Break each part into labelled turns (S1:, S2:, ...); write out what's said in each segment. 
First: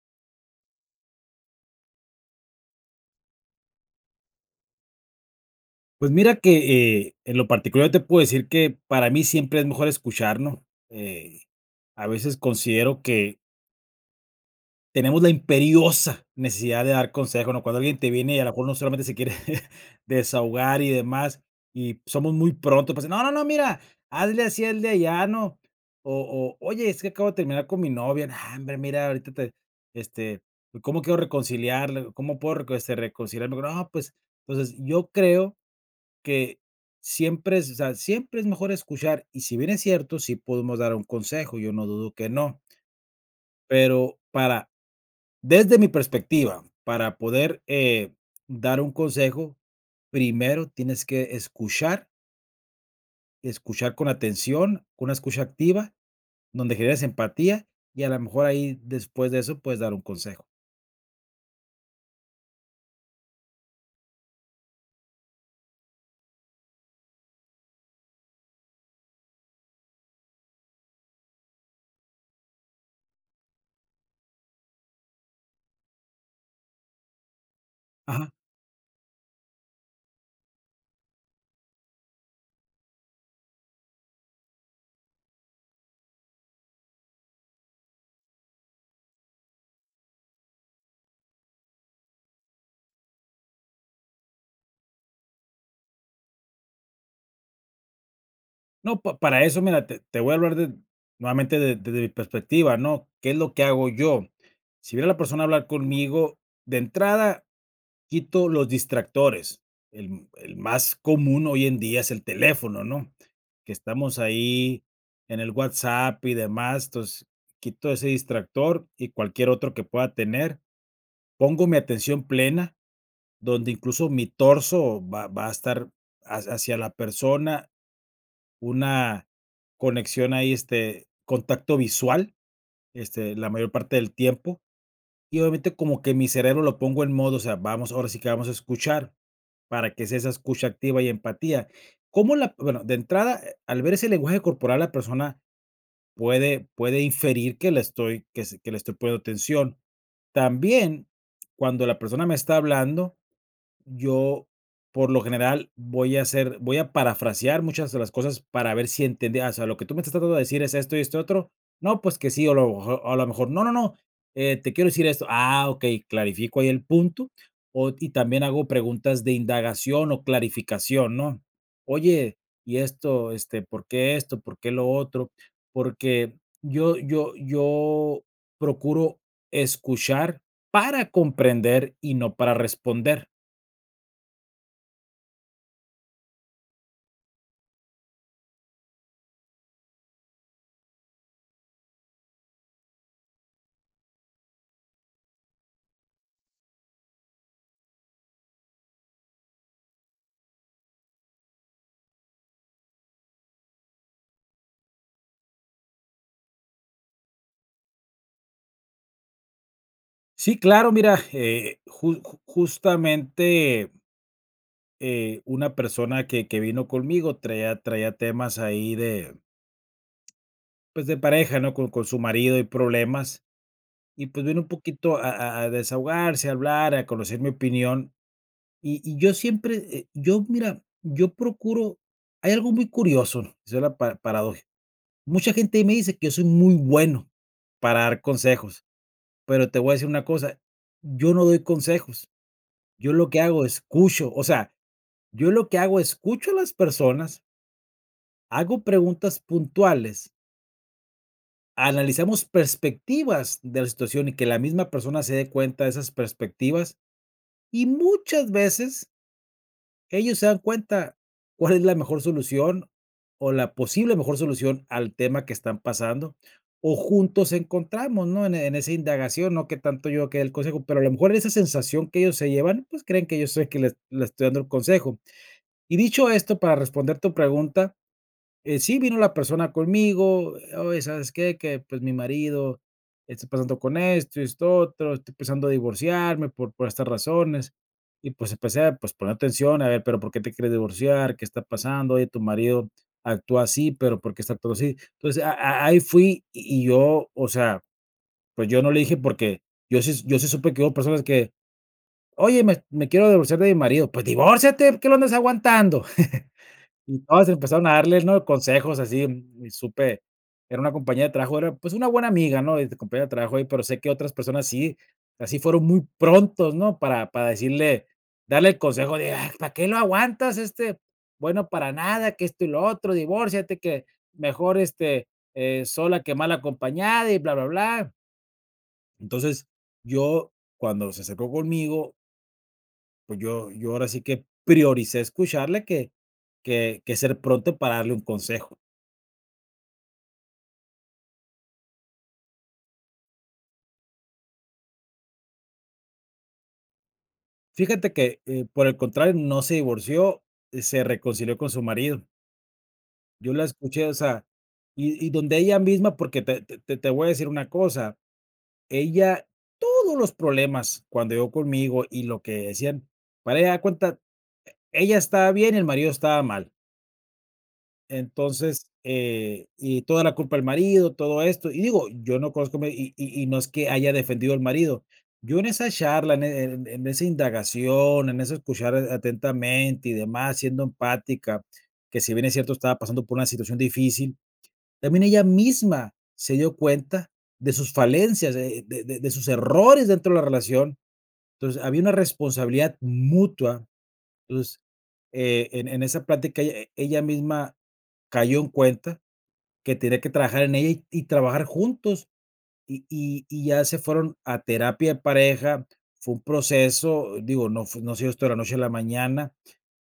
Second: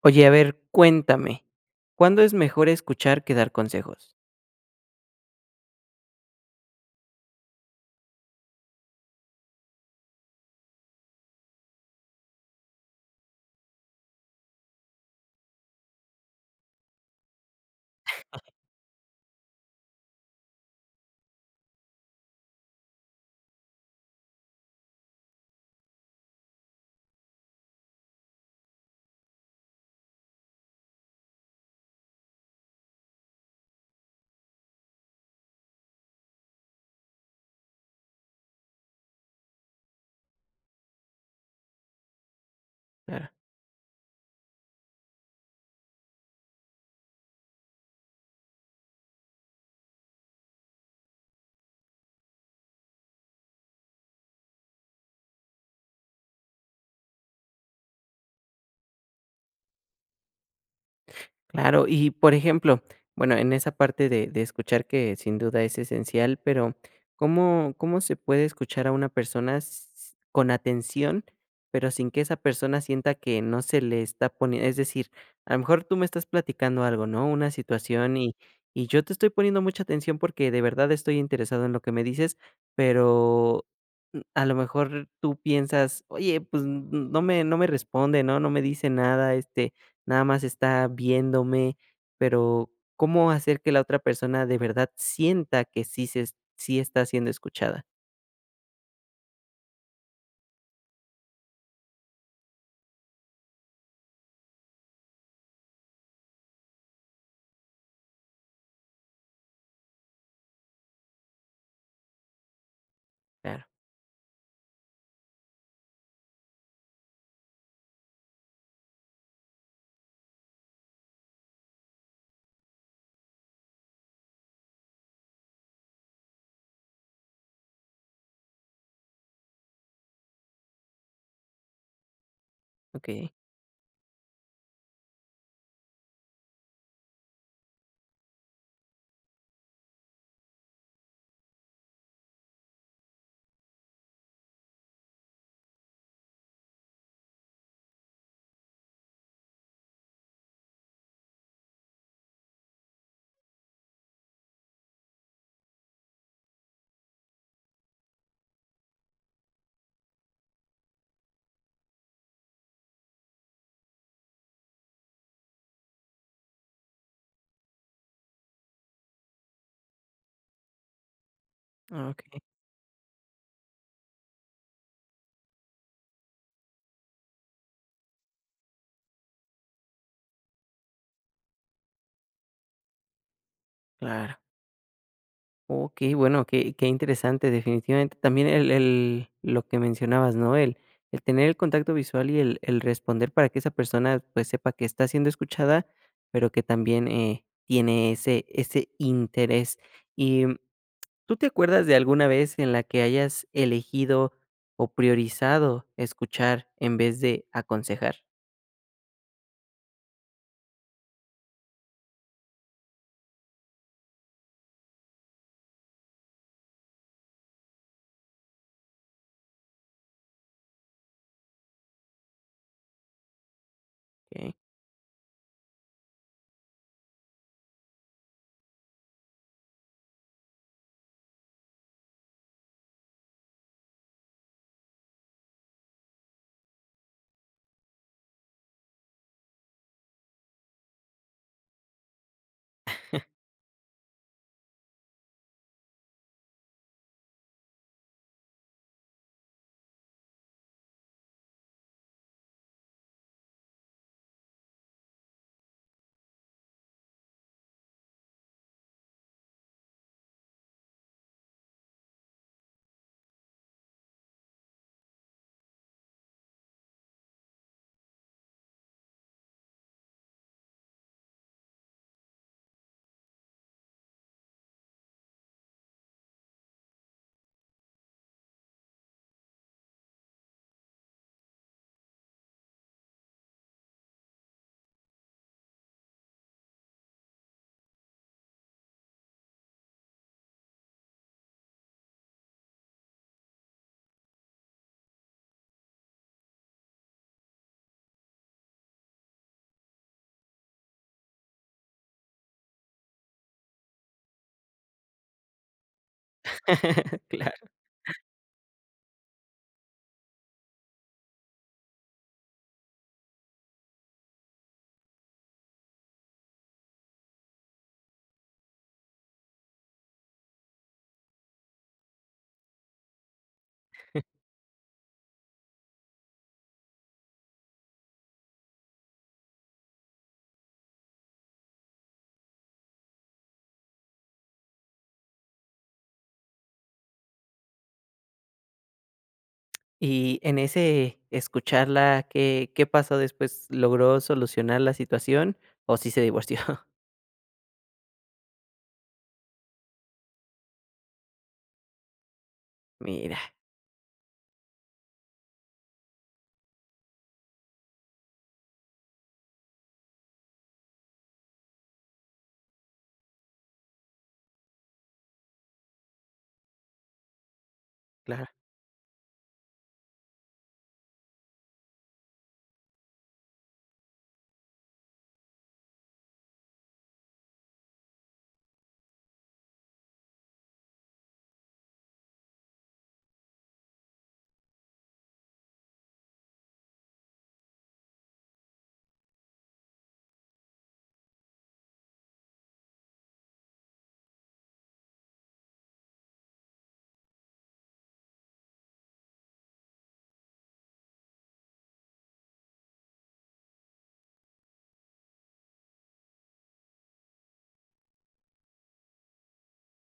S1: Oye, a ver, cuéntame, ¿cuándo es mejor escuchar que dar consejos?
S2: Pues mira que, en lo particular te puedo decir que para mí siempre es mejor escucharnos. Eh, a veces considero que tenemos la imperiosa necesidad de dar consejos, ¿no? Cuando alguien te viene y a lo mejor no solamente se quiere desahogar y demás, y somos muy pronto para decir: "No, no, no, mira, hazle así, el de allá, ¿no? O, oye, es que acabo de terminar con mi novia". "No, hombre, mira, ahorita te, este, ¿cómo quiero reconciliarle? ¿Cómo puedo reconciliarme?". No, pues, entonces yo creo que siempre es, o sea, siempre es mejor escuchar, y si bien es cierto, sí podemos dar un consejo, yo no dudo que no,
S1: Claro.
S2: pero para, desde mi perspectiva, para poder dar un consejo, primero tienes que escuchar, escuchar con atención, con una escucha activa, donde generes empatía, y a lo mejor ahí, después de eso, puedes dar un consejo.
S1: Claro, y por ejemplo, bueno, en esa parte de escuchar que sin duda es esencial, pero ¿cómo se puede escuchar a una persona con atención, pero sin que esa persona sienta que no se le está poniendo? Es decir, a lo mejor tú me estás platicando algo, ¿no? Una situación
S2: Ajá.
S1: y yo te estoy poniendo mucha atención porque de verdad estoy interesado en lo que me dices, pero a lo mejor tú piensas, oye, pues no me responde, ¿no? No me dice nada, este, nada más está viéndome, pero ¿cómo hacer que la otra persona de verdad sienta que sí se es sí está siendo escuchada?
S2: No, pa para eso, mira, te voy a hablar de nuevamente, de desde mi perspectiva, ¿no? ¿Qué es lo que hago yo? Si viene la persona a hablar conmigo, de entrada quito los distractores. El más común hoy en día es el teléfono, ¿no?
S1: Claro,
S2: Que estamos ahí en el WhatsApp y demás, entonces quito ese distractor y cualquier otro que pueda tener. Pongo mi atención plena, donde incluso mi torso va a estar ha hacia la persona, una conexión ahí, contacto visual,
S1: okey,
S2: la mayor parte del tiempo, y obviamente como que mi cerebro lo pongo en modo, o sea, vamos, ahora sí que vamos a escuchar, para que sea esa escucha activa y empatía. ¿Cómo la bueno, de entrada, al ver ese lenguaje corporal, la persona puede inferir que le estoy que s que le estoy poniendo atención. También, cuando la persona me está hablando, yo, por lo general, voy a parafrasear muchas de las cosas para ver si entendí. Ah, o sea, lo que tú me estás tratando de decir es esto y esto otro. No, pues que sí, o lo mejor a lo mejor no, no, no, te quiero decir esto. Ah, okey, clarifico ahí el punto, o y también hago preguntas de indagación o clarificación, ¿no? Oye,
S1: okey,
S2: y esto, ¿por qué esto? ¿Por qué lo otro? Porque yo procuro escuchar para comprender y no para responder.
S1: claro. Okey, bueno, qué interesante, definitivamente. También el lo que mencionabas, ¿no? El tener el contacto visual y el responder para que esa persona, pues, sepa que está siendo escuchada, pero que también, tiene ese interés. Y ¿tú te acuerdas de alguna vez en la que hayas elegido o priorizado escuchar en vez de aconsejar?
S2: Sí, claro, mira, justamente una persona que vino conmigo traía temas ahí de, pues, de pareja, ¿no? Con su marido y problemas. Y pues
S1: Okey.
S2: vino un poquito a, a desahogarse, a hablar, a conocer mi opinión. Y yo siempre, mira, yo procuro, hay algo muy curioso, ¿no? Es la paradoja. Mucha gente me dice que yo soy muy bueno para dar consejos, pero te voy a decir una cosa, yo no doy consejos. Yo lo que hago, escucho, o sea, yo lo que hago, escucho a las personas, hago preguntas puntuales, analizamos perspectivas de la situación y que la misma persona se dé cuenta de esas perspectivas, y muchas veces ellos se dan cuenta cuál es la mejor solución o la posible mejor solución al tema que están pasando, o juntos encontramos, ¿no? En esa indagación, no que tanto yo que el consejo, pero a lo mejor esa sensación que ellos se llevan, pues creen que yo soy el que les estoy dando el consejo. Y dicho esto, para responder tu pregunta, sí vino la persona conmigo, oye, ¿sabes qué? Que pues mi marido está pasando con esto y esto otro, estoy pensando a divorciarme por estas razones. Y pues empecé a, pues, poner atención. A ver, pero ¿por qué te quieres divorciar? ¿Qué está pasando? Oye, tu marido actúa así, pero ¿por qué está todo así? Entonces ahí fui, y yo, o sea, pues yo no le dije porque yo sí supe que hubo personas que, oye, me quiero divorciar de mi marido, pues divórciate, ¿qué lo andas aguantando? Y todas
S1: Claro.
S2: empezaron a darle, ¿no?, consejos así, y supe, era una compañía de trabajo, era, pues, una buena amiga, ¿no?, y de compañía de trabajo ahí, pero sé que otras personas sí, así fueron muy prontos, ¿no?, para decirle, darle el consejo de: ¿para qué lo aguantas? Bueno, para nada, que esto y lo otro, divórciate, que mejor, sola que mal acompañada, y bla, bla, bla. Entonces, yo, cuando se acercó conmigo, pues yo ahora sí que prioricé escucharle que ser pronto para darle un consejo.
S1: Y en ese escucharla, ¿qué pasó después? ¿Logró solucionar la situación o sí se divorció?
S2: Fíjate que, por el contrario, no se divorció, se reconcilió con su marido.
S1: Mira.
S2: Yo la escuché, o sea, y donde ella misma, porque te voy a decir una cosa, ella, todos los problemas cuando llegó conmigo y lo que decían, para ella, haz cuenta, ella estaba bien y el marido estaba mal.
S1: Claro,
S2: Entonces, y toda la culpa del marido, todo esto. Y digo, yo no conozco, me y no es que haya defendido al marido. Yo en esa charla, en esa indagación, en eso, escuchar atentamente y demás, siendo empática, que si bien es cierto estaba pasando por una situación difícil, también ella misma se dio cuenta de sus falencias, de sus errores dentro de la relación. Entonces, había una responsabilidad mutua. Entonces, en esa plática ella misma cayó en cuenta que tenía que trabajar en ella y trabajar juntos, y ya se fueron a terapia de pareja. Fue un proceso, digo, no se dio esto de la noche a la mañana,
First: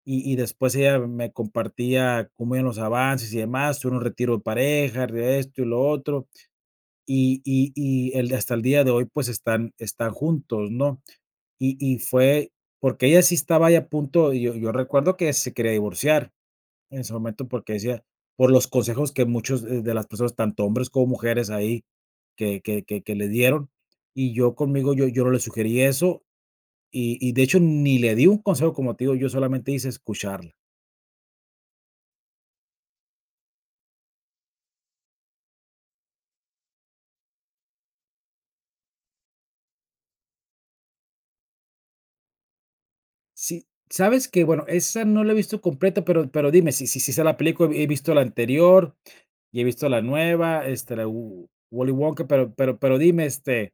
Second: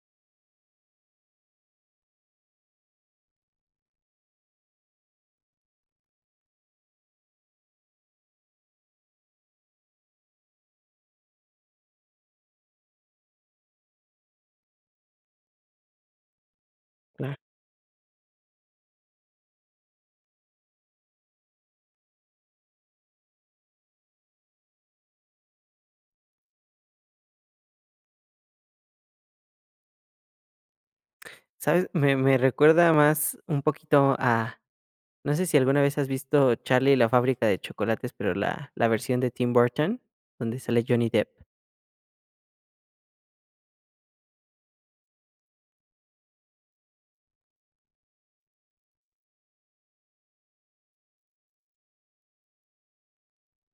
S2: y después ella me compartía cómo iban los avances y demás, tuvo un retiro de pareja, de esto y lo otro, y el hasta el día de hoy, pues, están juntos, ¿no? Y fue porque ella sí estaba ya a punto, y yo recuerdo que se quería divorciar en ese
S1: claro.
S2: momento, porque decía, por los consejos que muchos, de las personas, tanto hombres como mujeres ahí, que le dieron. Y yo conmigo, yo no le sugerí eso, y de hecho ni le di un consejo, como te digo, yo solamente hice escucharla.
S1: ¿Sabes? Me recuerda más un poquito a no sé si alguna vez has visto Charlie y la fábrica de chocolates, pero la versión de Tim Burton, donde sale Johnny Depp.
S2: Sí, ¿sabes que bueno, esa no la he visto completa, pero dime, si sé la película, he visto la anterior, y he visto la nueva, la Wo Willy Wonka, pero pero dime,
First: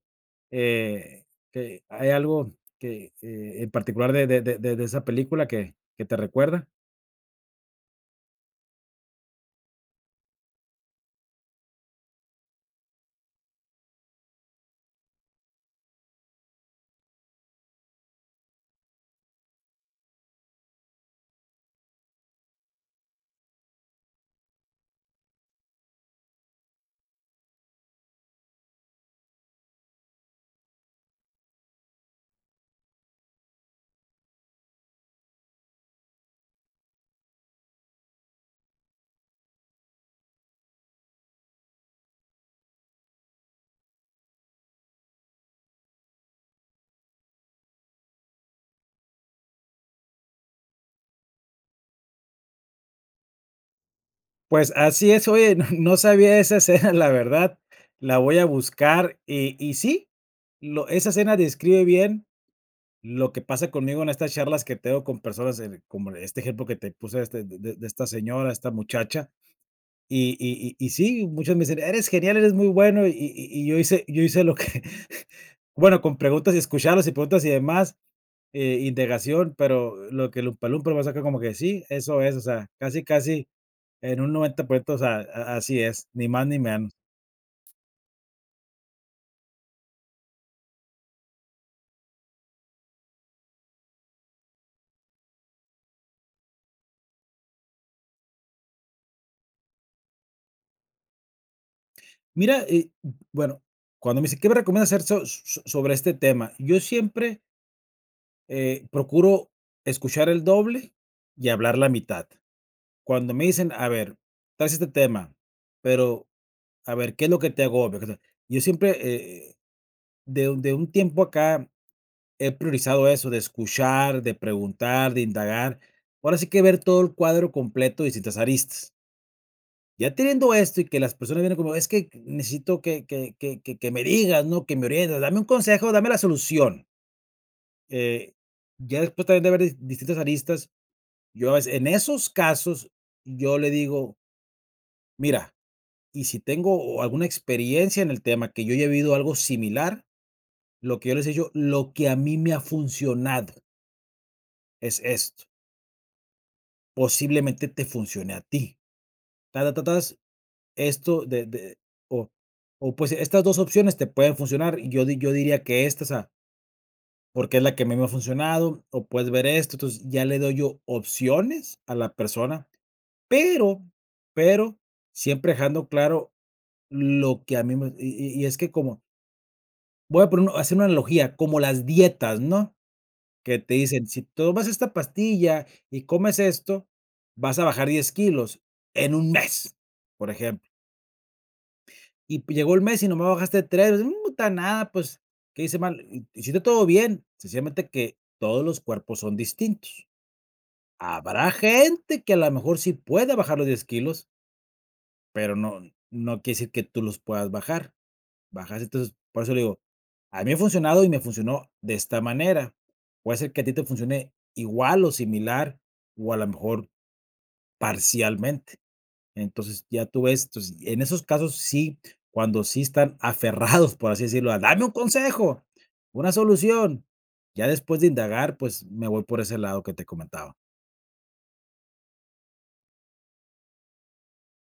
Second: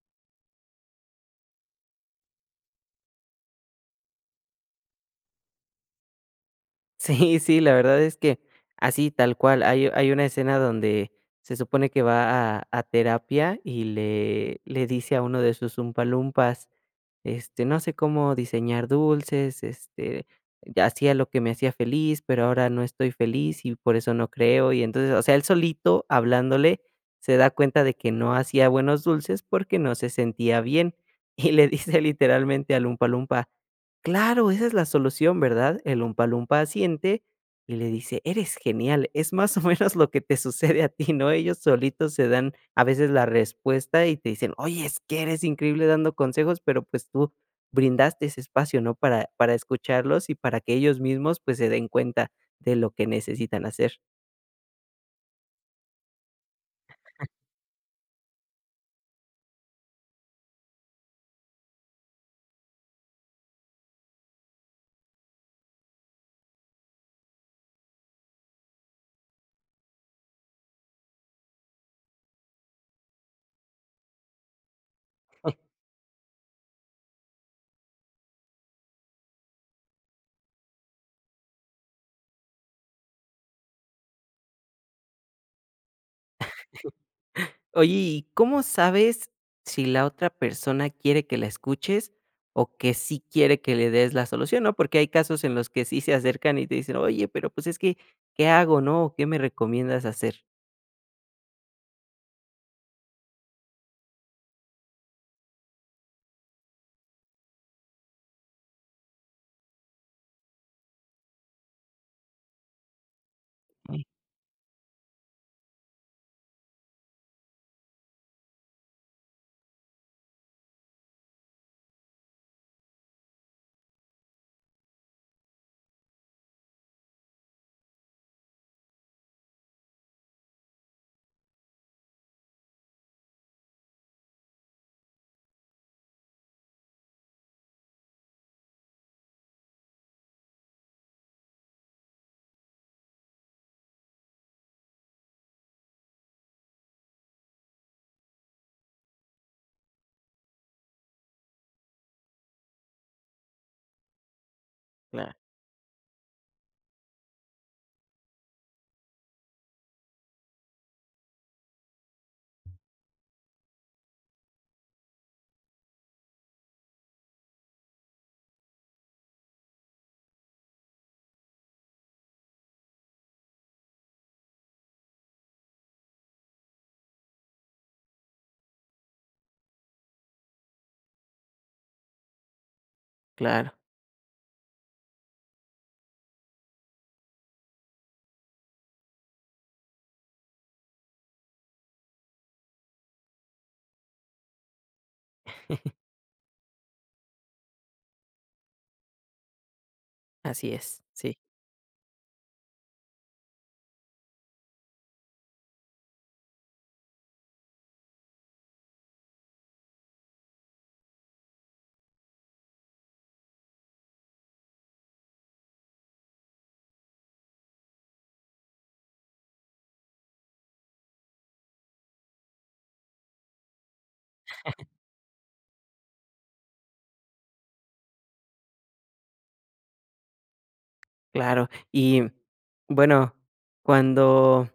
S2: eh, ¿hay algo que, en particular de esa película que te recuerda?
S1: Sí, sí, la verdad es que así, tal cual. Hay una escena donde se supone que va a terapia y le dice a uno de sus Oompa, este, no sé cómo diseñar dulces, este, ya hacía lo que me hacía feliz, pero ahora no estoy feliz y por eso no creo. Y entonces, o sea, él solito hablándole se da cuenta de que no hacía buenos dulces porque no se sentía bien. Y le dice literalmente al Umpa Lumpa, claro, esa es la solución, ¿verdad? El Umpa Lumpa asiente y le dice: "Eres genial". Es más o menos lo que te sucede a ti, ¿no? Ellos solitos se dan a veces la respuesta y te dicen: "Oye, es que eres increíble dando consejos", pero, pues, tú brindaste ese espacio, ¿no? Para escucharlos y para que ellos mismos, pues, se den cuenta de lo que necesitan hacer.
S2: Pues así es, oye, no sabía esa escena, la verdad, la voy a buscar, y sí, lo esa escena describe bien lo que pasa conmigo en estas charlas que tengo con personas, como este ejemplo que te puse, de esta señora, esta muchacha. Y sí, muchos me dicen: "Eres genial, eres muy bueno", y yo hice lo que bueno, con preguntas y escucharlos y preguntas y demás, indagación, pero lo que el Oompa me saca, como que sí, eso es, o sea, casi, casi en un 90%, o sea, a así es, ni más ni menos.
S1: Oye, ¿y cómo sabes si la otra persona quiere que la escuches o que sí quiere que le des la solución, no? Porque hay casos en los que sí se acercan y te dicen: "Oye, pero, pues, es que, ¿qué hago, no? ¿qué me recomiendas hacer?".
S2: Mira, y bueno, cuando me dice: "¿Qué me recomiendas hacer sobre este tema?". Yo siempre, procuro escuchar el doble y hablar la mitad. Cuando me dicen: "A ver, traes este tema, pero a ver, ¿qué es lo que te agobia? ¿Qué te...". Yo siempre, eh, de un, de un tiempo acá, he priorizado eso, de escuchar, de preguntar, de indagar. Ahora sí que ver todo el cuadro completo, y distintas aristas. Ya teniendo esto y que las personas vienen como, es que necesito que me digas, ¿no? Que me orientes, dame un consejo, dame la solución. Eh, ya después también de ver distintas aristas, yo a veces en esos casos, yo le digo: "Mira, y si tengo alguna experiencia en el tema, que yo ya he vivido algo similar, lo que yo les he dicho, lo que a mí me ha funcionado es esto. Posiblemente te funcione a ti. Ta, ta, ta, tas, esto de, o, o, pues, estas dos opciones te pueden funcionar. Y yo, yo diría que esta, o sea, porque es la que a mí me ha funcionado, o puedes ver esto". Entonces, ya le doy yo opciones a la persona, pero, pero siempre dejando claro lo que a mí me... Y es que, como, voy a poner, hacer una analogía, como las dietas, ¿no? Que te
S1: Claro,
S2: dicen, si tomas esta pastilla y comes esto, vas a bajar 10 kilos en un mes, por ejemplo. Y llegó el mes y nomás bajaste 3. No puta nada, pues, ¿qué hice mal? Hiciste todo bien, sencillamente que todos los cuerpos son distintos.
S1: así es, sí,
S2: Habrá gente que a lo mejor sí pueda bajar los 10 kilos, pero no, no quiere decir que tú los puedas bajar. Bajarse. Entonces, por eso le digo, a mí me ha funcionado y me funcionó de esta manera. Puede ser que a ti te funcione igual o similar, o a lo mejor parcialmente. Entonces, ya tú ves. Entonces, en esos casos sí, cuando sí están aferrados, por así decirlo, a dame un consejo, una solución, ya después de indagar, pues me voy por ese lado que te comentaba.
S1: claro. Y bueno, cuando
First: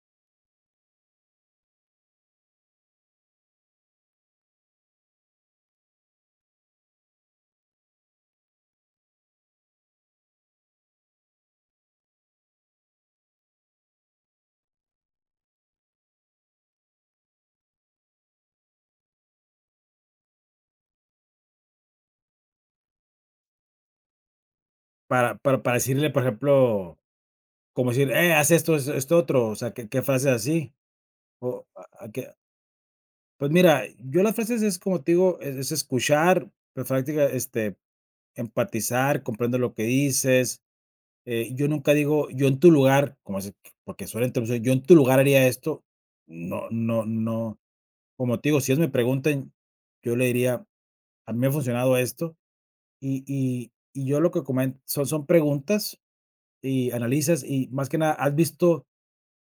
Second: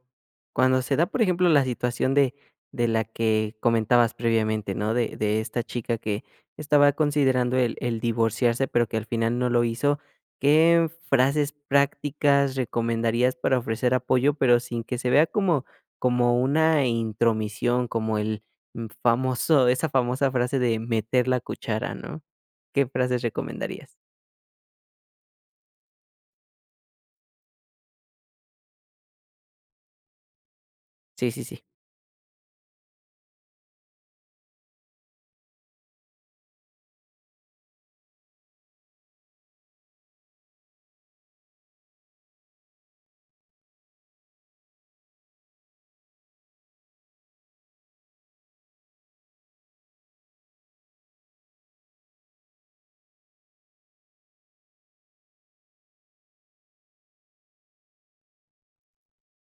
S1: cuando se da, por ejemplo, la situación de la que comentabas previamente, ¿no? De esta chica que estaba considerando el divorciarse, pero que al final no lo hizo, ¿qué frases prácticas recomendarías para ofrecer apoyo, pero sin que se vea como una intromisión, como el mm, famoso esa famosa frase de meter la cuchara, ¿no? ¿Qué frases recomendarías?
S2: Para decirle, por ejemplo, como decir, haz esto, esto otro, o sea, qué, qué frases así,
S1: Sí, sí, sí,
S2: o... Pues mira, yo las frases, es como te digo, es escuchar, pues, práctica, empatizar, comprender lo que dices. Yo nunca digo: "Yo en tu lugar", como se... porque suena introducir, "yo en tu lugar haría esto". No, no, no, como te digo, si ellos me preguntan, yo le diría: "A mí me ha funcionado esto", y yo lo que comento son, son preguntas y analizas, y más que nada, ¿has visto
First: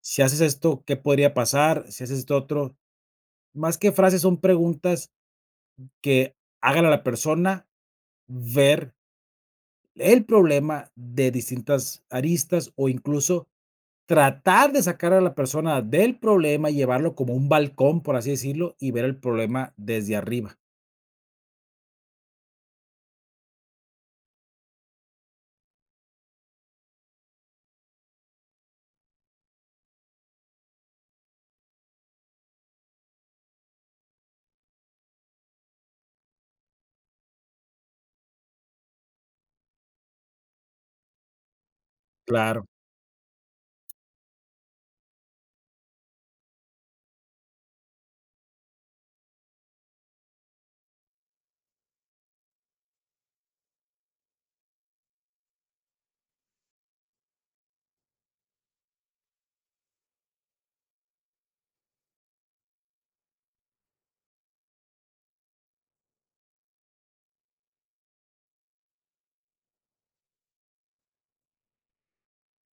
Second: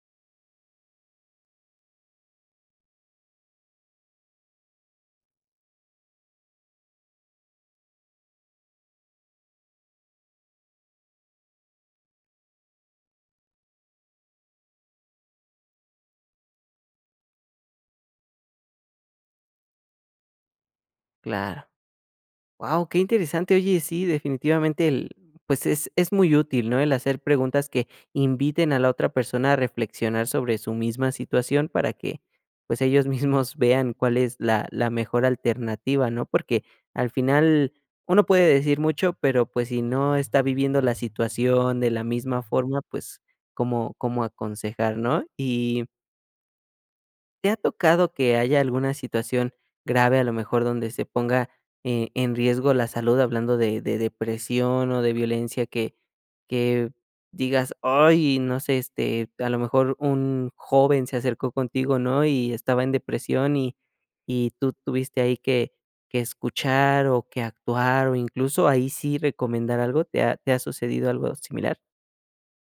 S2: si haces esto, qué podría pasar? Si haces esto otro... Más que frases, son preguntas que hagan a la persona ver el problema de distintas aristas, o incluso tratar de sacar a la persona del problema, y llevarlo como un balcón, por así decirlo, y ver el problema desde arriba.
S1: claro. Wow, qué interesante. Oye, sí, definitivamente el pues es muy útil, ¿no? El hacer preguntas que inviten a la otra persona a reflexionar sobre su misma situación para que, pues, ellos mismos vean cuál es la mejor alternativa, ¿no? Porque al final uno puede decir mucho, pero, pues, si no está viviendo la situación de la misma
S2: Claro.
S1: forma, pues, cómo aconsejar, no? Y ¿te ha tocado que haya alguna situación grave, a lo mejor, donde se ponga, en riesgo la salud, hablando de depresión o de violencia, que digas: "Ay, no sé, este, a lo mejor un joven se acercó contigo", ¿no? Y estaba en depresión y tú tuviste ahí que escuchar o que actuar o incluso ahí sí recomendar algo, ¿te ha sucedido algo similar?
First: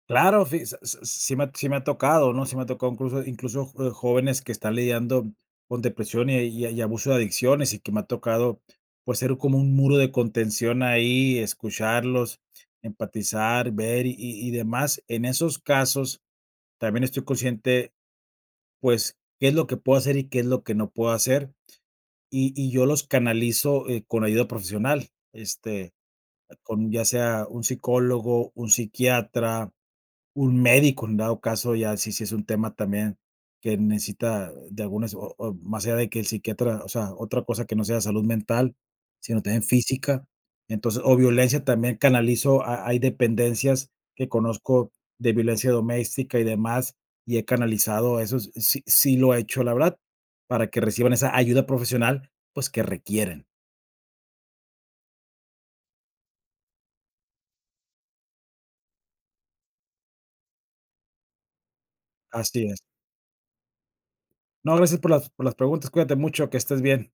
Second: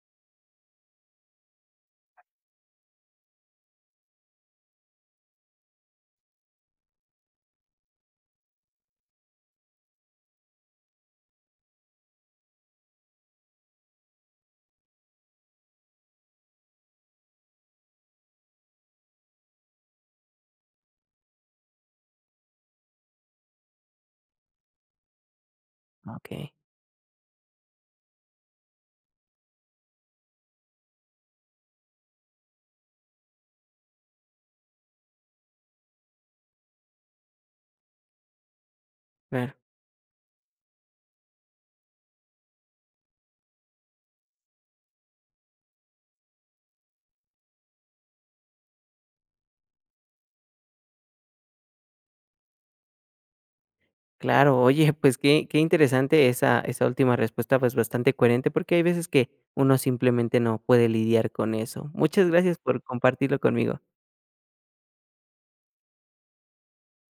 S2: Claro, sí, s s sí me ha tocado, ¿no? Sí me ha tocado, incluso, jóvenes que están lidiando con depresión y abuso de adicciones, y que me ha tocado, pues, ser como un muro de contención ahí, escucharlos, empatizar, ver y demás. En esos casos, también estoy consciente, pues, qué es lo que puedo hacer y qué es lo que no puedo hacer, y yo los canalizo, con ayuda profesional,
S1: Okey.
S2: con, ya sea, un psicólogo, un psiquiatra, un médico, en dado caso, ya si es un tema también que necesita de algunas, o más allá de que el psiquiatra, o sea, otra cosa que no sea salud mental, sino también física. Entonces, o violencia también canalizo, ha hay dependencias que conozco de violencia doméstica y demás, y he canalizado esos, sí lo he hecho, la verdad, para que reciban esa ayuda profesional, pues, que requieren.
S1: Claro, oye, pues qué interesante esa última respuesta, pues bastante coherente, porque hay veces que uno simplemente no puede lidiar con eso. Muchas gracias
S2: Así es.
S1: por compartirlo conmigo.
S2: No, gracias por las preguntas, cuídate mucho, que estés bien.